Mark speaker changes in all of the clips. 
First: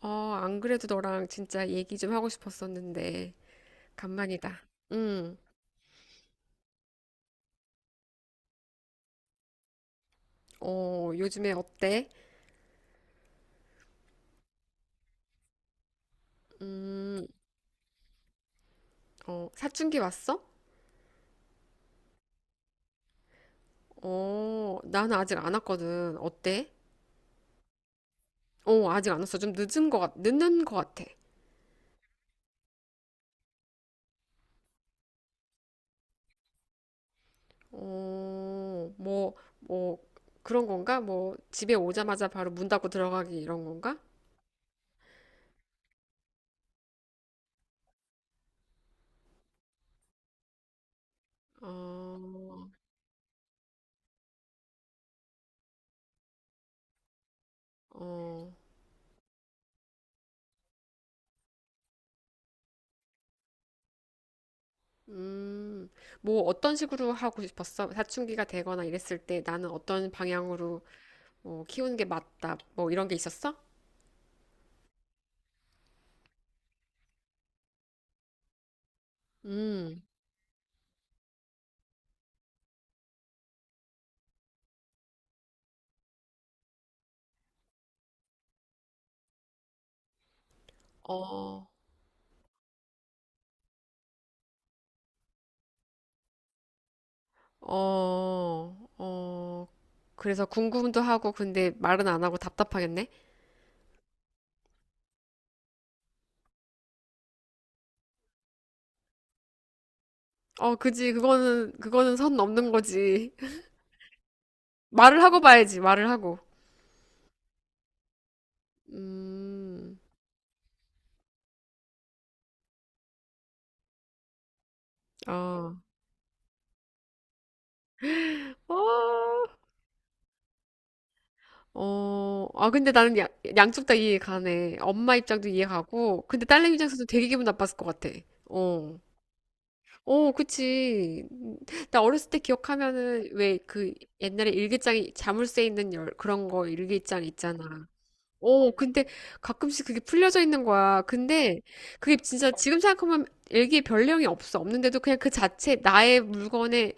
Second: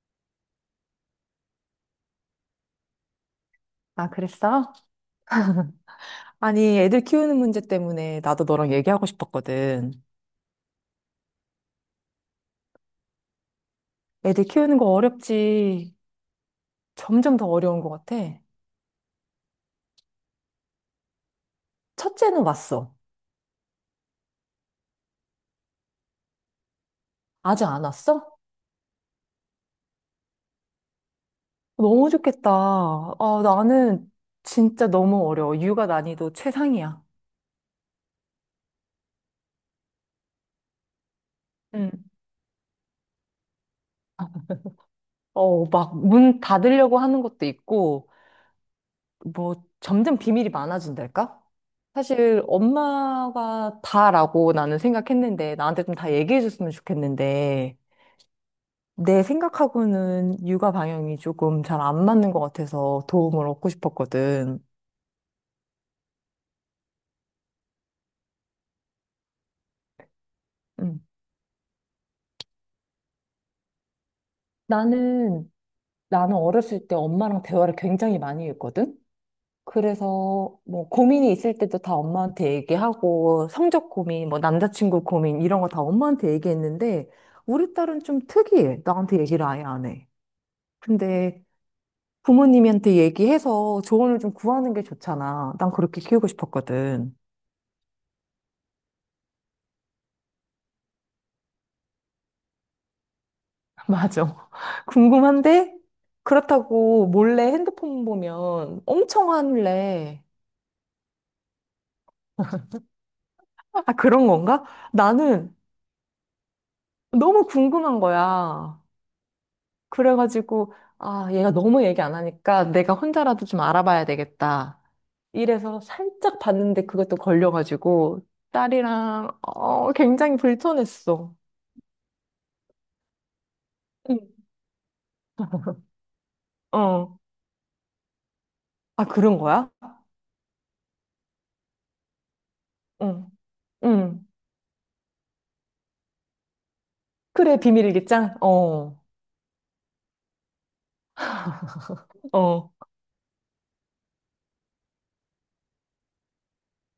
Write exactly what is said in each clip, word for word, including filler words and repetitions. Speaker 1: 어, 안 그래도 너랑 진짜 얘기 좀 하고 싶었었는데,
Speaker 2: 아,
Speaker 1: 간만이다.
Speaker 2: 그랬어?
Speaker 1: 응,
Speaker 2: 아니, 애들 키우는 문제 때문에 나도 너랑 얘기하고 싶었거든.
Speaker 1: 어, 요즘에 어때?
Speaker 2: 애들 키우는 거 어렵지.
Speaker 1: 음,
Speaker 2: 점점 더 어려운 것 같아.
Speaker 1: 어, 사춘기 왔어?
Speaker 2: 첫째는 왔어.
Speaker 1: 어, 나는 아직 안 왔거든. 어때?
Speaker 2: 아직 안 왔어?
Speaker 1: 어, 아직 안 왔어. 좀 늦은 것 같, 늦는 것 같아.
Speaker 2: 너무 좋겠다. 아, 나는 진짜 너무 어려워. 육아 난이도 최상이야.
Speaker 1: 어, 뭐, 뭐, 그런 건가? 뭐, 집에
Speaker 2: 응.
Speaker 1: 오자마자 바로 문 닫고 들어가기 이런 건가?
Speaker 2: 어, 막 문 닫으려고 하는 것도 있고, 뭐 점점 비밀이 많아진달까? 사실
Speaker 1: 어,
Speaker 2: 엄마가 다라고 나는 생각했는데, 나한테 좀 다 얘기해줬으면 좋겠는데,
Speaker 1: 어,
Speaker 2: 내 생각하고는 육아 방향이 조금 잘 안 맞는 것 같아서 도움을 얻고 싶었거든.
Speaker 1: 음, 뭐, 어떤 식으로 하고 싶었어? 사춘기가 되거나 이랬을 때 나는 어떤 방향으로
Speaker 2: 음.
Speaker 1: 뭐 키우는 게 맞다. 뭐 이런 게 있었어?
Speaker 2: 나는, 나는 어렸을 때 엄마랑 대화를 굉장히 많이 했거든?
Speaker 1: 음,
Speaker 2: 그래서 뭐 고민이 있을 때도 다 엄마한테 얘기하고 성적 고민, 뭐 남자친구 고민 이런 거 다 엄마한테 얘기했는데 우리 딸은 좀 특이해. 나한테 얘기를 아예 안 해. 근데
Speaker 1: 어,
Speaker 2: 부모님한테 얘기해서 조언을 좀 구하는 게 좋잖아. 난 그렇게 키우고 싶었거든.
Speaker 1: 어, 어. 그래서 궁금도 하고 근데 말은 안 하고 답답하겠네.
Speaker 2: 맞아. 궁금한데 그렇다고 몰래 핸드폰 보면 엄청 화낼래.
Speaker 1: 어, 그지. 그거는 그거는 선 넘는 거지.
Speaker 2: 아, 그런 건가?
Speaker 1: 말을 하고
Speaker 2: 나는
Speaker 1: 봐야지. 말을 하고.
Speaker 2: 너무 궁금한 거야.
Speaker 1: 음.
Speaker 2: 그래가지고 아, 얘가 너무 얘기 안 하니까 내가 혼자라도 좀 알아봐야 되겠다.
Speaker 1: 어.
Speaker 2: 이래서 살짝 봤는데 그것도 걸려가지고
Speaker 1: 어.
Speaker 2: 딸이랑 어, 굉장히 불편했어.
Speaker 1: 어. 아, 근데 나는 야, 양쪽 다 이해
Speaker 2: 응.
Speaker 1: 가네. 엄마 입장도 이해 가고 근데 딸내미 입장에서도
Speaker 2: 어.
Speaker 1: 되게 기분 나빴을 것 같아. 어.
Speaker 2: 아, 그런 거야?
Speaker 1: 어, 그치. 음, 나 어렸을 때 기억하면은
Speaker 2: 응.
Speaker 1: 왜 그
Speaker 2: 응.
Speaker 1: 옛날에 일기장에 자물쇠 있는 열 그런 거 일기장
Speaker 2: 그래,
Speaker 1: 있잖아.
Speaker 2: 비밀일기장?
Speaker 1: 어,
Speaker 2: 어.
Speaker 1: 근데 가끔씩 그게 풀려져 있는 거야. 근데 그게 진짜
Speaker 2: 어.
Speaker 1: 지금 생각하면 일기에 별 내용이 없어. 없는데도 그냥 그 자체 나의 물건에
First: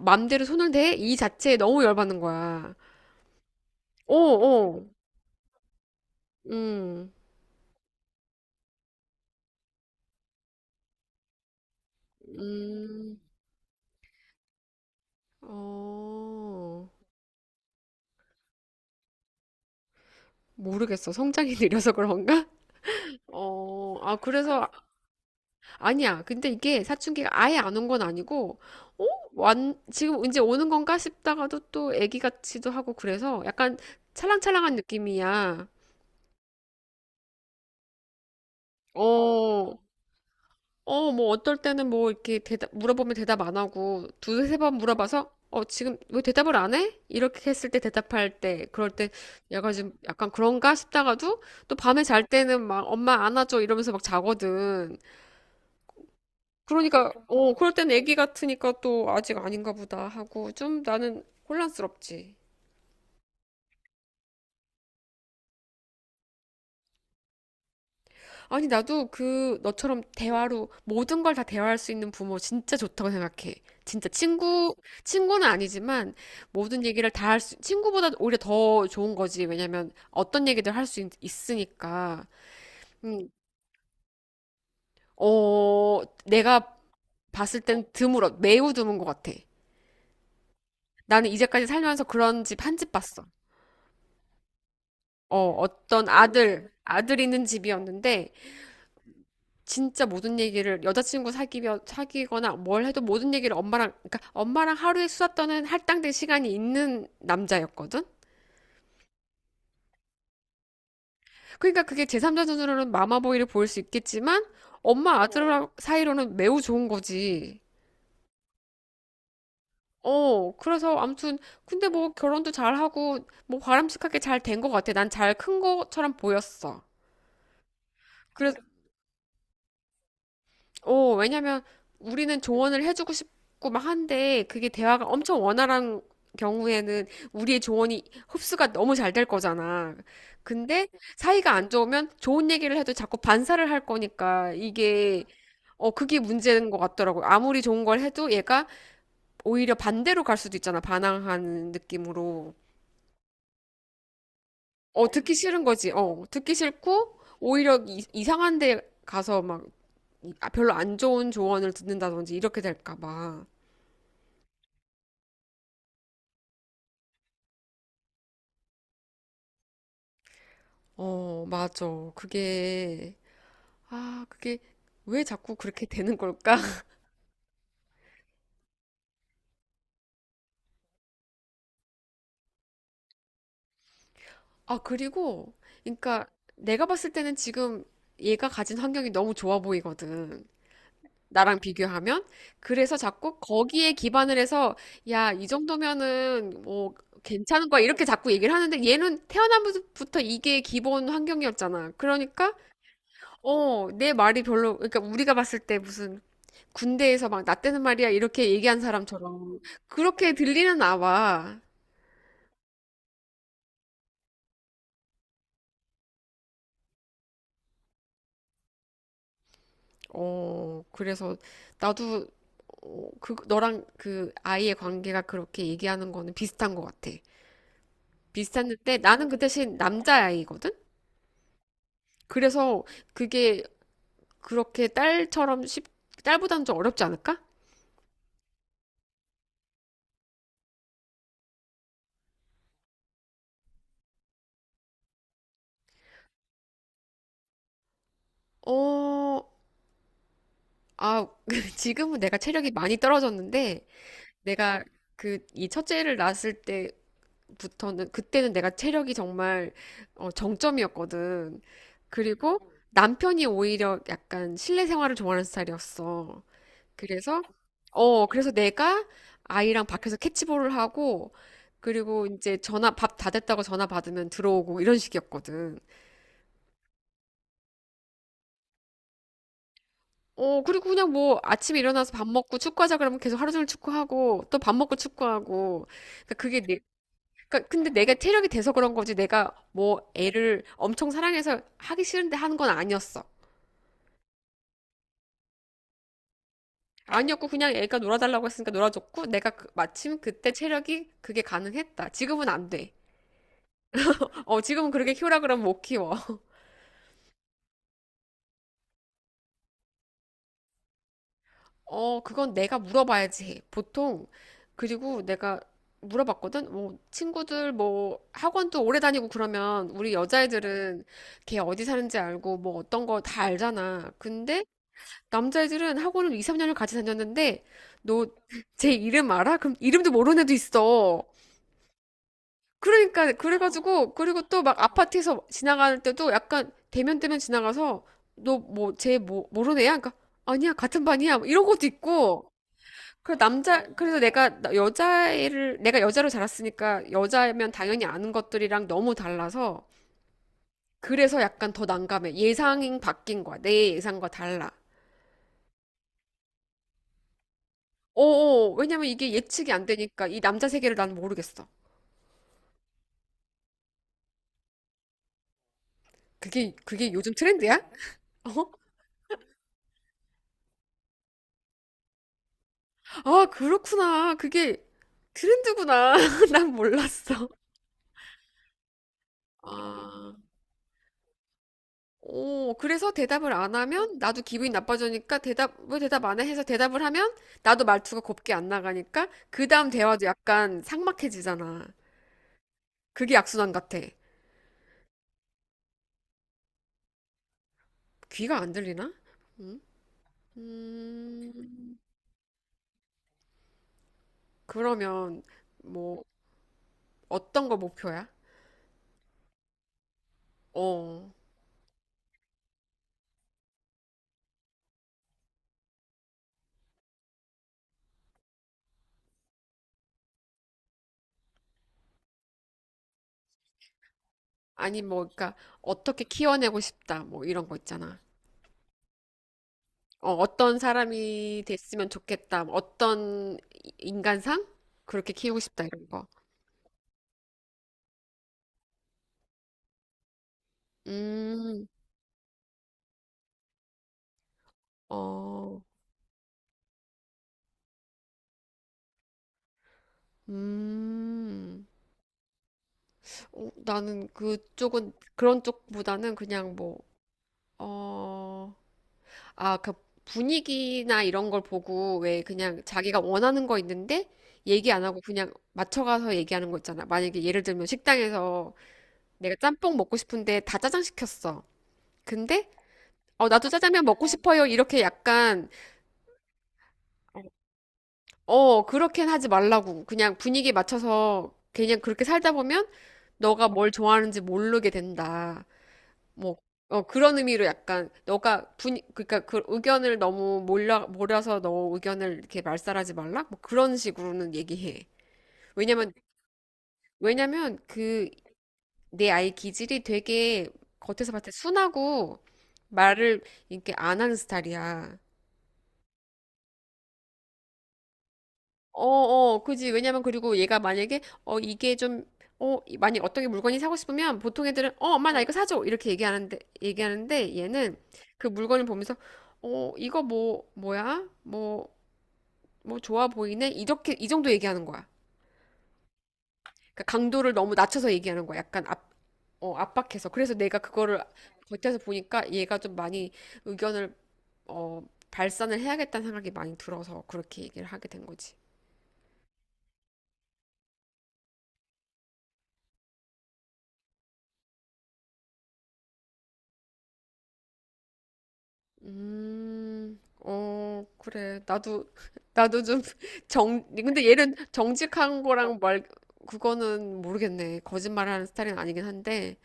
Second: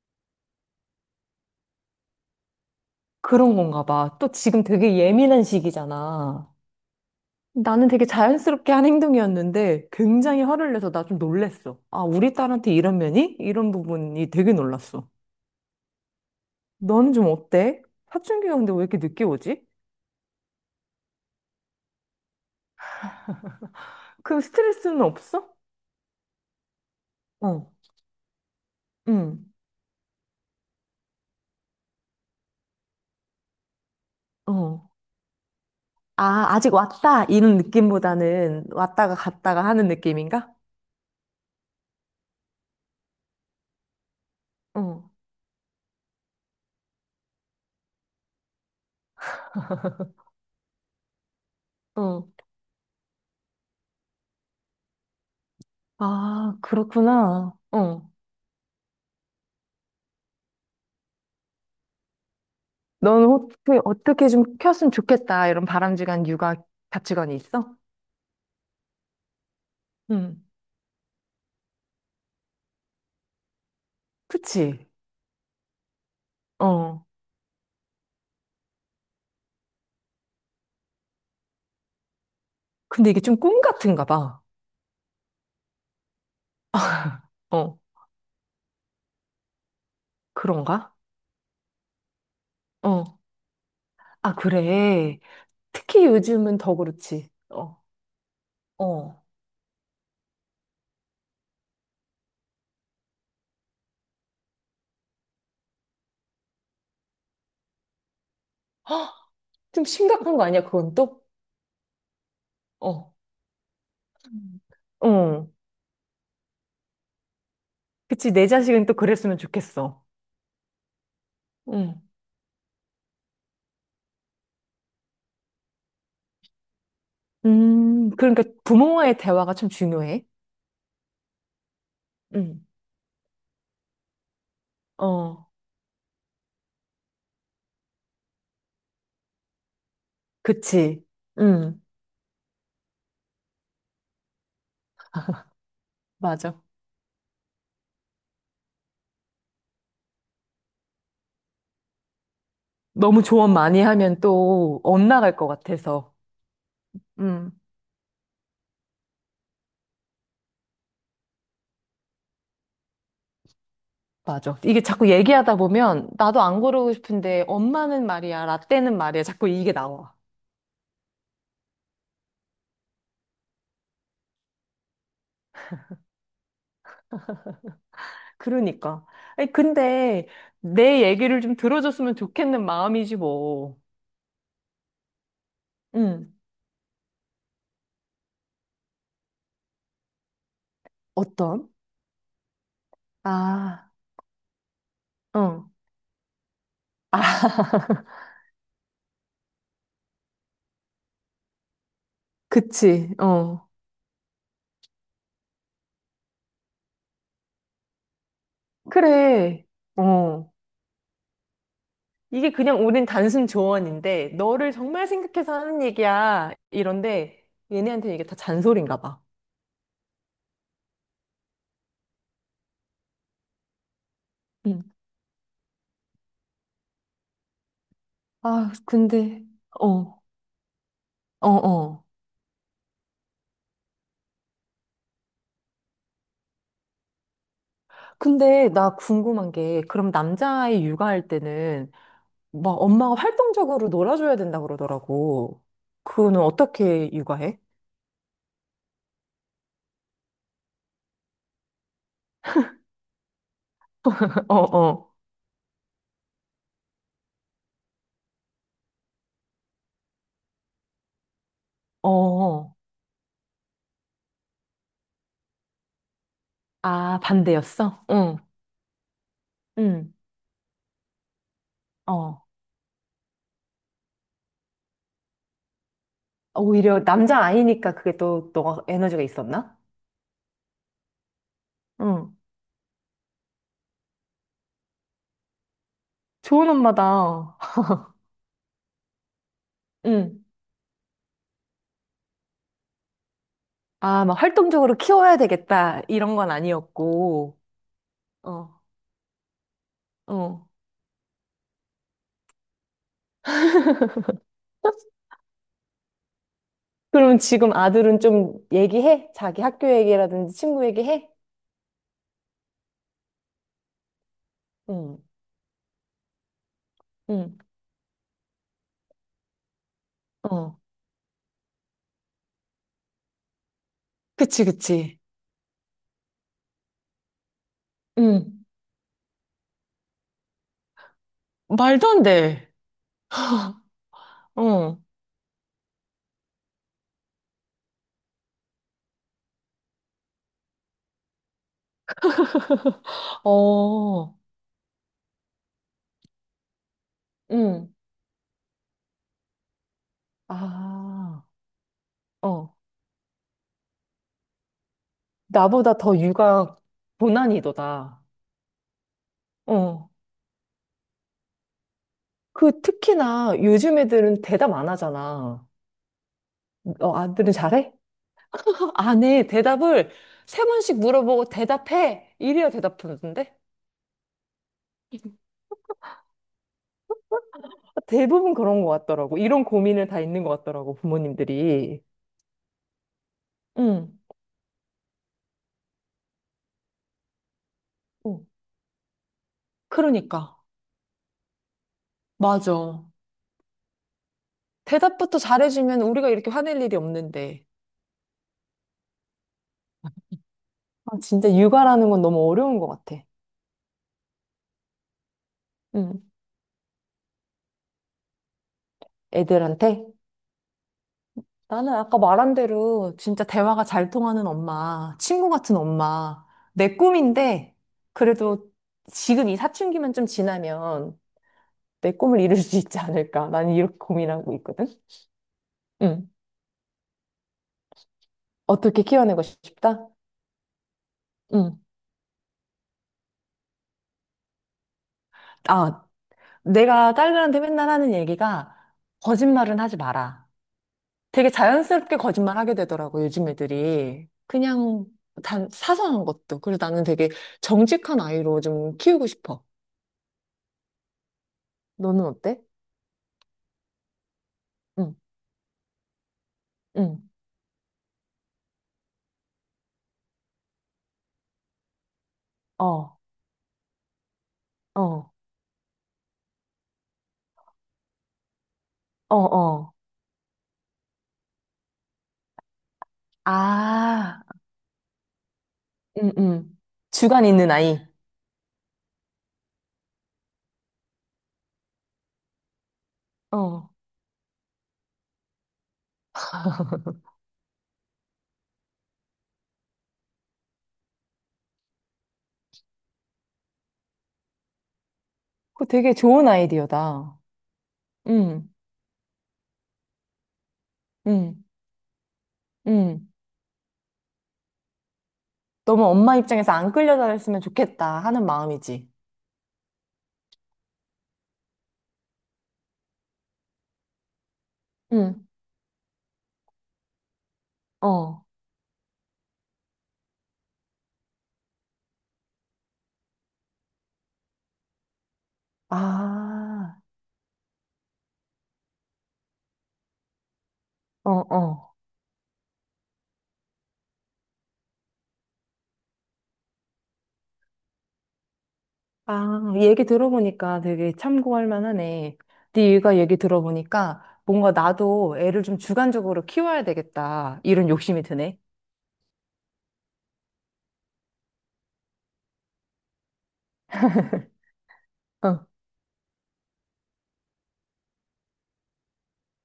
Speaker 1: 맘대로 손을 대? 이 자체에 너무 열받는 거야.
Speaker 2: 그런 건가
Speaker 1: 오,
Speaker 2: 봐. 또 지금
Speaker 1: 오,
Speaker 2: 되게 예민한 시기잖아.
Speaker 1: 음.
Speaker 2: 나는 되게 자연스럽게 한 행동이었는데 굉장히 화를 내서 나 좀 놀랬어. 아, 우리 딸한테 이런
Speaker 1: 음.
Speaker 2: 면이? 이런 부분이 되게 놀랐어.
Speaker 1: 어.
Speaker 2: 너는 좀 어때? 사춘기가 근데 왜 이렇게 늦게 오지?
Speaker 1: 모르겠어. 성장이 느려서 그런가? 어, 아,
Speaker 2: 그
Speaker 1: 그래서
Speaker 2: 스트레스는 없어?
Speaker 1: 아니야. 근데 이게 사춘기가 아예
Speaker 2: 어,
Speaker 1: 안 온 건 아니고, 어?
Speaker 2: 응,
Speaker 1: 완, 지금 이제 오는 건가 싶다가도 또 애기 같기도 하고 그래서 약간 찰랑찰랑한
Speaker 2: 어.
Speaker 1: 느낌이야.
Speaker 2: 아, 아직 왔다 이런 느낌보다는 왔다가 갔다가
Speaker 1: 어,
Speaker 2: 하는 느낌인가?
Speaker 1: 어, 뭐 어떨 때는 뭐 이렇게 대답, 물어보면 대답 안 하고 두세 세번
Speaker 2: 어,
Speaker 1: 물어봐서 어, 지금 왜 대답을 안 해? 이렇게 했을 때 대답할 때, 그럴 때 약간 좀 약간 그런가 싶다가도 또 밤에 잘
Speaker 2: 어.
Speaker 1: 때는 막 엄마 안아줘 이러면서 막 자거든.
Speaker 2: 아,
Speaker 1: 그러니까, 어,
Speaker 2: 그렇구나.
Speaker 1: 그럴 땐
Speaker 2: 어.
Speaker 1: 애기 같으니까 또 아직 아닌가 보다 하고 좀 나는 혼란스럽지.
Speaker 2: 넌 어떻게, 어떻게 좀 켰으면 좋겠다. 이런 바람직한 육아 가치관이 있어?
Speaker 1: 아니, 나도 그 너처럼
Speaker 2: 응.
Speaker 1: 대화로 모든 걸 다 대화할 수 있는 부모 진짜 좋다고 생각해. 진짜 친구,
Speaker 2: 그치?
Speaker 1: 친구는 아니지만 모든
Speaker 2: 어.
Speaker 1: 얘기를 다 할 수, 친구보다 오히려 더 좋은 거지. 왜냐면 어떤 얘기들 할 수 있으니까.
Speaker 2: 근데 이게
Speaker 1: 음,
Speaker 2: 좀 꿈 같은가 봐.
Speaker 1: 어, 내가 봤을
Speaker 2: 어.
Speaker 1: 땐 드물어. 매우 드문 것 같아.
Speaker 2: 그런가?
Speaker 1: 나는 이제까지 살면서 그런 집 한 집
Speaker 2: 어.
Speaker 1: 봤어.
Speaker 2: 아, 그래.
Speaker 1: 어,
Speaker 2: 특히
Speaker 1: 어떤
Speaker 2: 요즘은
Speaker 1: 아들,
Speaker 2: 더
Speaker 1: 아들
Speaker 2: 그렇지.
Speaker 1: 있는
Speaker 2: 어.
Speaker 1: 집이었는데,
Speaker 2: 어.
Speaker 1: 진짜 모든 얘기를, 여자친구 사귀면 사귀거나 뭘 해도 모든 얘기를 엄마랑, 그러니까 엄마랑 하루에 수다 떠는 할당된 시간이 있는 남자였거든?
Speaker 2: 헉, 좀 심각한 거 아니야, 그건 또?
Speaker 1: 그러니까 그게 제3자 눈으로는
Speaker 2: 어.
Speaker 1: 마마보이를 보일 수 있겠지만,
Speaker 2: 음.
Speaker 1: 엄마
Speaker 2: 어.
Speaker 1: 아들 사이로는 매우 좋은 거지.
Speaker 2: 그치, 내 자식은 또 그랬으면 좋겠어.
Speaker 1: 어, 그래서 아무튼, 근데
Speaker 2: 응.
Speaker 1: 뭐 결혼도 잘하고, 뭐 바람직하게 잘 된 것 같아. 난 잘 큰 것처럼 보였어.
Speaker 2: 음, 그러니까
Speaker 1: 그래서
Speaker 2: 부모와의 대화가 참 중요해.
Speaker 1: 어, 왜냐면 우리는
Speaker 2: 응.
Speaker 1: 조언을 해주고 싶고 막 한데 그게 대화가 엄청
Speaker 2: 어.
Speaker 1: 원활한 경우에는 우리의 조언이 흡수가 너무 잘 될 거잖아. 근데
Speaker 2: 그치.
Speaker 1: 사이가 안
Speaker 2: 응.
Speaker 1: 좋으면 좋은 얘기를 해도 자꾸 반사를 할 거니까 이게 어, 그게
Speaker 2: 맞아.
Speaker 1: 문제인 것 같더라고요. 아무리 좋은 걸 해도 얘가 오히려 반대로 갈 수도 있잖아. 반항하는 느낌으로.
Speaker 2: 너무 조언 많이 하면 또
Speaker 1: 어, 듣기
Speaker 2: 엇나갈 것
Speaker 1: 싫은 거지.
Speaker 2: 같아서.
Speaker 1: 어, 듣기 싫고,
Speaker 2: 음,
Speaker 1: 오히려 이, 이상한 데 가서 막 이- 아, 별로 안 좋은 조언을 듣는다든지 이렇게 될까 봐.
Speaker 2: 맞아. 이게 자꾸 얘기하다 보면 나도 안 고르고 싶은데 엄마는 말이야, 라떼는 말이야. 자꾸 이게 나와.
Speaker 1: 어, 맞아. 그게, 아, 그게 왜 자꾸 그렇게 되는 걸까?
Speaker 2: 그러니까. 아니, 근데 내 얘기를 좀 들어줬으면 좋겠는 마음이지 뭐.
Speaker 1: 아, 그리고, 그러니까
Speaker 2: 음.
Speaker 1: 내가 봤을 때는 지금 얘가 가진 환경이 너무 좋아 보이거든. 나랑
Speaker 2: 어떤?
Speaker 1: 비교하면. 그래서 자꾸
Speaker 2: 아,
Speaker 1: 거기에 기반을 해서, 야, 이
Speaker 2: 어.
Speaker 1: 정도면은 뭐
Speaker 2: 아,
Speaker 1: 괜찮은 거야. 이렇게 자꾸 얘기를 하는데 얘는 태어나부터 이게 기본 환경이었잖아. 그러니까,
Speaker 2: 그치. 어.
Speaker 1: 어, 내 말이 별로, 그러니까 우리가 봤을 때 무슨 군대에서 막 나 때는 말이야 이렇게 얘기한 사람처럼
Speaker 2: 그래.
Speaker 1: 그렇게
Speaker 2: 어.
Speaker 1: 들리는 나와.
Speaker 2: 이게 그냥 우린 단순 조언인데 너를 정말 생각해서 하는 얘기야. 이런데 얘네한테 이게 다 잔소리인가 봐.
Speaker 1: 어, 그래서 나도 어, 그 너랑 그 아이의 관계가 그렇게 얘기하는 거는 비슷한 것 같아.
Speaker 2: 아,
Speaker 1: 비슷했는데 나는 그
Speaker 2: 근데,
Speaker 1: 대신
Speaker 2: 어,
Speaker 1: 남자아이거든?
Speaker 2: 어, 어.
Speaker 1: 그래서 그게 그렇게 딸처럼 쉽, 딸보다는 좀 어렵지 않을까?
Speaker 2: 근데 나 궁금한 게, 그럼 남자아이 육아할 때는 막 엄마가 활동적으로 놀아줘야 된다 그러더라고. 그거는 어떻게 육아해?
Speaker 1: 어, 아, 지금은 내가 체력이 많이 떨어졌는데
Speaker 2: 어,
Speaker 1: 내가
Speaker 2: 어,
Speaker 1: 그 이 첫째를 낳았을 때 부터는 그때는 내가 체력이 정말 어, 정점이었거든.
Speaker 2: 어.
Speaker 1: 그리고
Speaker 2: 어.
Speaker 1: 남편이 오히려 약간 실내 생활을 좋아하는 스타일이었어.
Speaker 2: 아,
Speaker 1: 그래서
Speaker 2: 반대였어?
Speaker 1: 어
Speaker 2: 응,
Speaker 1: 그래서 내가 아이랑
Speaker 2: 응,
Speaker 1: 밖에서 캐치볼을 하고 그리고
Speaker 2: 어.
Speaker 1: 이제 전화 밥 다 됐다고 전화 받으면 들어오고 이런 식이었거든.
Speaker 2: 오히려 남자아이니까 그게 또 너가 에너지가 있었나?
Speaker 1: 어 그리고 그냥 뭐 아침에 일어나서 밥
Speaker 2: 응.
Speaker 1: 먹고 축구하자 그러면 계속 하루 종일 축구하고 또 밥 먹고 축구하고 그러니까 그게
Speaker 2: 좋은 엄마다.
Speaker 1: 그러니까 근데 내가 체력이 돼서 그런 거지 내가 뭐
Speaker 2: 응.
Speaker 1: 애를 엄청 사랑해서 하기 싫은데 하는 건 아니었어.
Speaker 2: 아, 막 활동적으로 키워야 되겠다. 이런 건
Speaker 1: 아니었고
Speaker 2: 아니었고.
Speaker 1: 그냥 애가 놀아달라고 했으니까
Speaker 2: 어,
Speaker 1: 놀아줬고 내가 그- 마침 그때
Speaker 2: 어.
Speaker 1: 체력이 그게 가능했다. 지금은 안 돼. 어, 지금은 그렇게 키우라 그러면 못 키워.
Speaker 2: 그럼 지금 아들은 좀 얘기해? 자기 학교 얘기라든지 친구 얘기해?
Speaker 1: 어, 그건 내가 물어봐야지 해. 보통
Speaker 2: 응,
Speaker 1: 그리고 내가 물어봤거든. 뭐
Speaker 2: 응,
Speaker 1: 친구들 뭐 학원도 오래 다니고 그러면 우리
Speaker 2: 어.
Speaker 1: 여자애들은 걔 어디 사는지 알고 뭐 어떤 거 다 알잖아. 근데
Speaker 2: 그치, 그치.
Speaker 1: 남자애들은 학원을 이삼 년을 같이 다녔는데, 너
Speaker 2: 응.
Speaker 1: 제 이름 알아? 그럼 이름도 모르는 애도 있어.
Speaker 2: 말도 안 돼.
Speaker 1: 그러니까, 그래가지고, 그리고 또 막
Speaker 2: 응.
Speaker 1: 아파트에서 지나갈 때도 약간 대면대면 지나가서, 너 뭐, 쟤 뭐, 모르는 애야? 그러니까, 아니야, 같은 반이야. 뭐 이런 것도 있고. 그래서 남자, 그래서
Speaker 2: 어,
Speaker 1: 내가 나- 여자애를, 내가 여자로 자랐으니까 여자면
Speaker 2: 응.
Speaker 1: 당연히 아는 것들이랑 너무 달라서, 그래서
Speaker 2: 아,
Speaker 1: 약간 더 난감해.
Speaker 2: 어.
Speaker 1: 예상이 바뀐 거야. 내 예상과 달라.
Speaker 2: 나보다 더 육아 고난이도다.
Speaker 1: 어어, 왜냐면 이게 예측이 안
Speaker 2: 어.
Speaker 1: 되니까 이 남자 세계를 난 모르겠어.
Speaker 2: 그 특히나 요즘 애들은 대답 안 하잖아.
Speaker 1: 그게, 그게
Speaker 2: 어,
Speaker 1: 요즘
Speaker 2: 아들은
Speaker 1: 트렌드야?
Speaker 2: 잘해?
Speaker 1: 어?
Speaker 2: 안 해. 대답을 세 번씩 물어보고 대답해. 이래야
Speaker 1: 아,
Speaker 2: 대답하는데?
Speaker 1: 그렇구나. 그게 트렌드구나. 난 몰랐어.
Speaker 2: 대부분 그런 것 같더라고. 이런 고민을 다
Speaker 1: 아.
Speaker 2: 있는 것 같더라고, 부모님들이.
Speaker 1: 오, 그래서 대답을 안
Speaker 2: 응,
Speaker 1: 하면 나도 기분이 나빠지니까 대답, 왜 대답 안 해? 해서 대답을 하면 나도 말투가
Speaker 2: 응.
Speaker 1: 곱게 안 나가니까 그 다음 대화도
Speaker 2: 그러니까.
Speaker 1: 약간 삭막해지잖아.
Speaker 2: 맞아.
Speaker 1: 그게 악순환 같아.
Speaker 2: 대답부터 잘해주면 우리가 이렇게 화낼 일이 없는데.
Speaker 1: 귀가 안 들리나? 음,
Speaker 2: 아, 진짜
Speaker 1: 음,
Speaker 2: 육아라는 건 너무 어려운 것 같아.
Speaker 1: 그러면
Speaker 2: 응.
Speaker 1: 뭐 어떤 거 목표야?
Speaker 2: 애들한테.
Speaker 1: 어.
Speaker 2: 나는 아까 말한 대로 진짜 대화가 잘 통하는 엄마, 친구 같은 엄마, 내 꿈인데, 그래도 지금 이 사춘기만 좀 지나면 내 꿈을 이룰 수 있지 않을까. 난 이렇게 고민하고 있거든.
Speaker 1: 아니 뭐 그러니까 어떻게
Speaker 2: 응,
Speaker 1: 키워내고 싶다 뭐 이런 거 있잖아.
Speaker 2: 어떻게 키워내고 싶다?
Speaker 1: 어, 어떤 사람이
Speaker 2: 응
Speaker 1: 됐으면 좋겠다. 뭐 어떤 이- 인간상 그렇게 키우고 싶다
Speaker 2: 아,
Speaker 1: 이런 거.
Speaker 2: 내가 딸들한테 맨날 하는 얘기가 거짓말은 하지 마라. 되게
Speaker 1: 음,
Speaker 2: 자연스럽게 거짓말하게 되더라고, 요즘 애들이. 그냥 단
Speaker 1: 어,
Speaker 2: 사소한 것도. 그래서 나는 되게 정직한 아이로 좀 키우고 싶어.
Speaker 1: 음.
Speaker 2: 너는 어때?
Speaker 1: 어, 나는 그쪽은
Speaker 2: 응,
Speaker 1: 그런 쪽보다는 그냥 뭐
Speaker 2: 응.
Speaker 1: 어, 아, 그 분위기나 이런 걸 보고 왜 그냥
Speaker 2: 어,
Speaker 1: 자기가 원하는 거 있는데 얘기 안 하고
Speaker 2: 어,
Speaker 1: 그냥 맞춰가서 얘기하는 거 있잖아. 만약에 예를 들면 식당에서
Speaker 2: 어,
Speaker 1: 내가
Speaker 2: 어.
Speaker 1: 짬뽕 먹고 싶은데 다 짜장 시켰어. 근데 어, 나도 짜장면 먹고
Speaker 2: 아,
Speaker 1: 싶어요. 이렇게 약간
Speaker 2: 응, 응. 주관 있는 아이.
Speaker 1: 어, 그렇게는 하지 말라고. 그냥 분위기에 맞춰서 그냥 그렇게 살다 보면 너가 뭘
Speaker 2: 어.
Speaker 1: 좋아하는지 모르게 된다. 뭐 어, 그런 의미로 약간 너가 분 그러니까 그 의견을 너무 몰라 몰아서 너 의견을 이렇게 말살하지 말라. 뭐 그런 식으로는 얘기해.
Speaker 2: 그거
Speaker 1: 왜냐면
Speaker 2: 되게 좋은 아이디어다.
Speaker 1: 왜냐면 그
Speaker 2: 응,
Speaker 1: 내 아이 기질이 되게 겉에서 봤을 때
Speaker 2: 응,
Speaker 1: 순하고
Speaker 2: 응.
Speaker 1: 말을 이렇게 안 하는 스타일이야.
Speaker 2: 너무 엄마 입장에서 안 끌려다녔으면 좋겠다 하는
Speaker 1: 어,
Speaker 2: 마음이지.
Speaker 1: 어, 그지. 왜냐면 그리고 얘가 만약에 어 이게 좀 어, 이- 만약 어떤 게 물건이 사고 싶으면 보통 애들은 어, 엄마 나
Speaker 2: 응,
Speaker 1: 이거 사줘. 이렇게 얘기하는데 얘기하는데 얘는
Speaker 2: 어.
Speaker 1: 그 물건을 보면서 어, 이거 뭐 뭐야? 뭐 뭐 좋아 보이네. 이렇게 이 정도 얘기하는 거야.
Speaker 2: 아,
Speaker 1: 그러니까 강도를 너무 낮춰서 얘기하는 거야. 약간 압, 어, 압박해서. 그래서 내가 그거를
Speaker 2: 어, 어.
Speaker 1: 겉에서 보니까 얘가 좀 많이 의견을 어, 발산을 해야겠다는 생각이 많이 들어서 그렇게 얘기를 하게 된 거지.
Speaker 2: 아, 얘기 들어보니까 되게 참고할 만하네. 네가 얘기 들어보니까 뭔가 나도 애를 좀 주관적으로 키워야 되겠다. 이런 욕심이 드네.
Speaker 1: 음, 어, 그래. 나도, 나도 좀 정, 근데 얘는 정직한
Speaker 2: 어,
Speaker 1: 거랑 말, 그거는 모르겠네. 거짓말하는 스타일은 아니긴 한데.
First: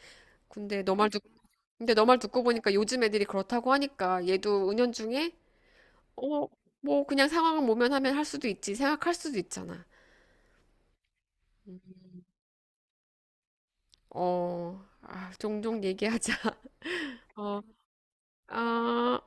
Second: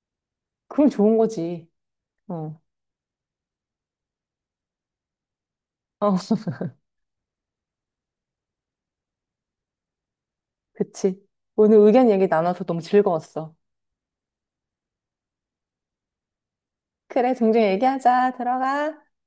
Speaker 1: 근데
Speaker 2: 그럼
Speaker 1: 너 말
Speaker 2: 좋은
Speaker 1: 듣,
Speaker 2: 거지.
Speaker 1: 근데 너 말 듣고
Speaker 2: 어,
Speaker 1: 보니까 요즘 애들이 그렇다고 하니까 얘도 은연중에,
Speaker 2: 어,
Speaker 1: 어, 뭐 그냥 상황을 모면하면 할 수도 있지. 생각할 수도 있잖아.
Speaker 2: 그치. 오늘 의견 얘기 나눠서 너무 즐거웠어.
Speaker 1: 어, 아, 종종 얘기하자.
Speaker 2: 그래,
Speaker 1: 어,
Speaker 2: 종종 얘기하자. 들어가.
Speaker 1: 아.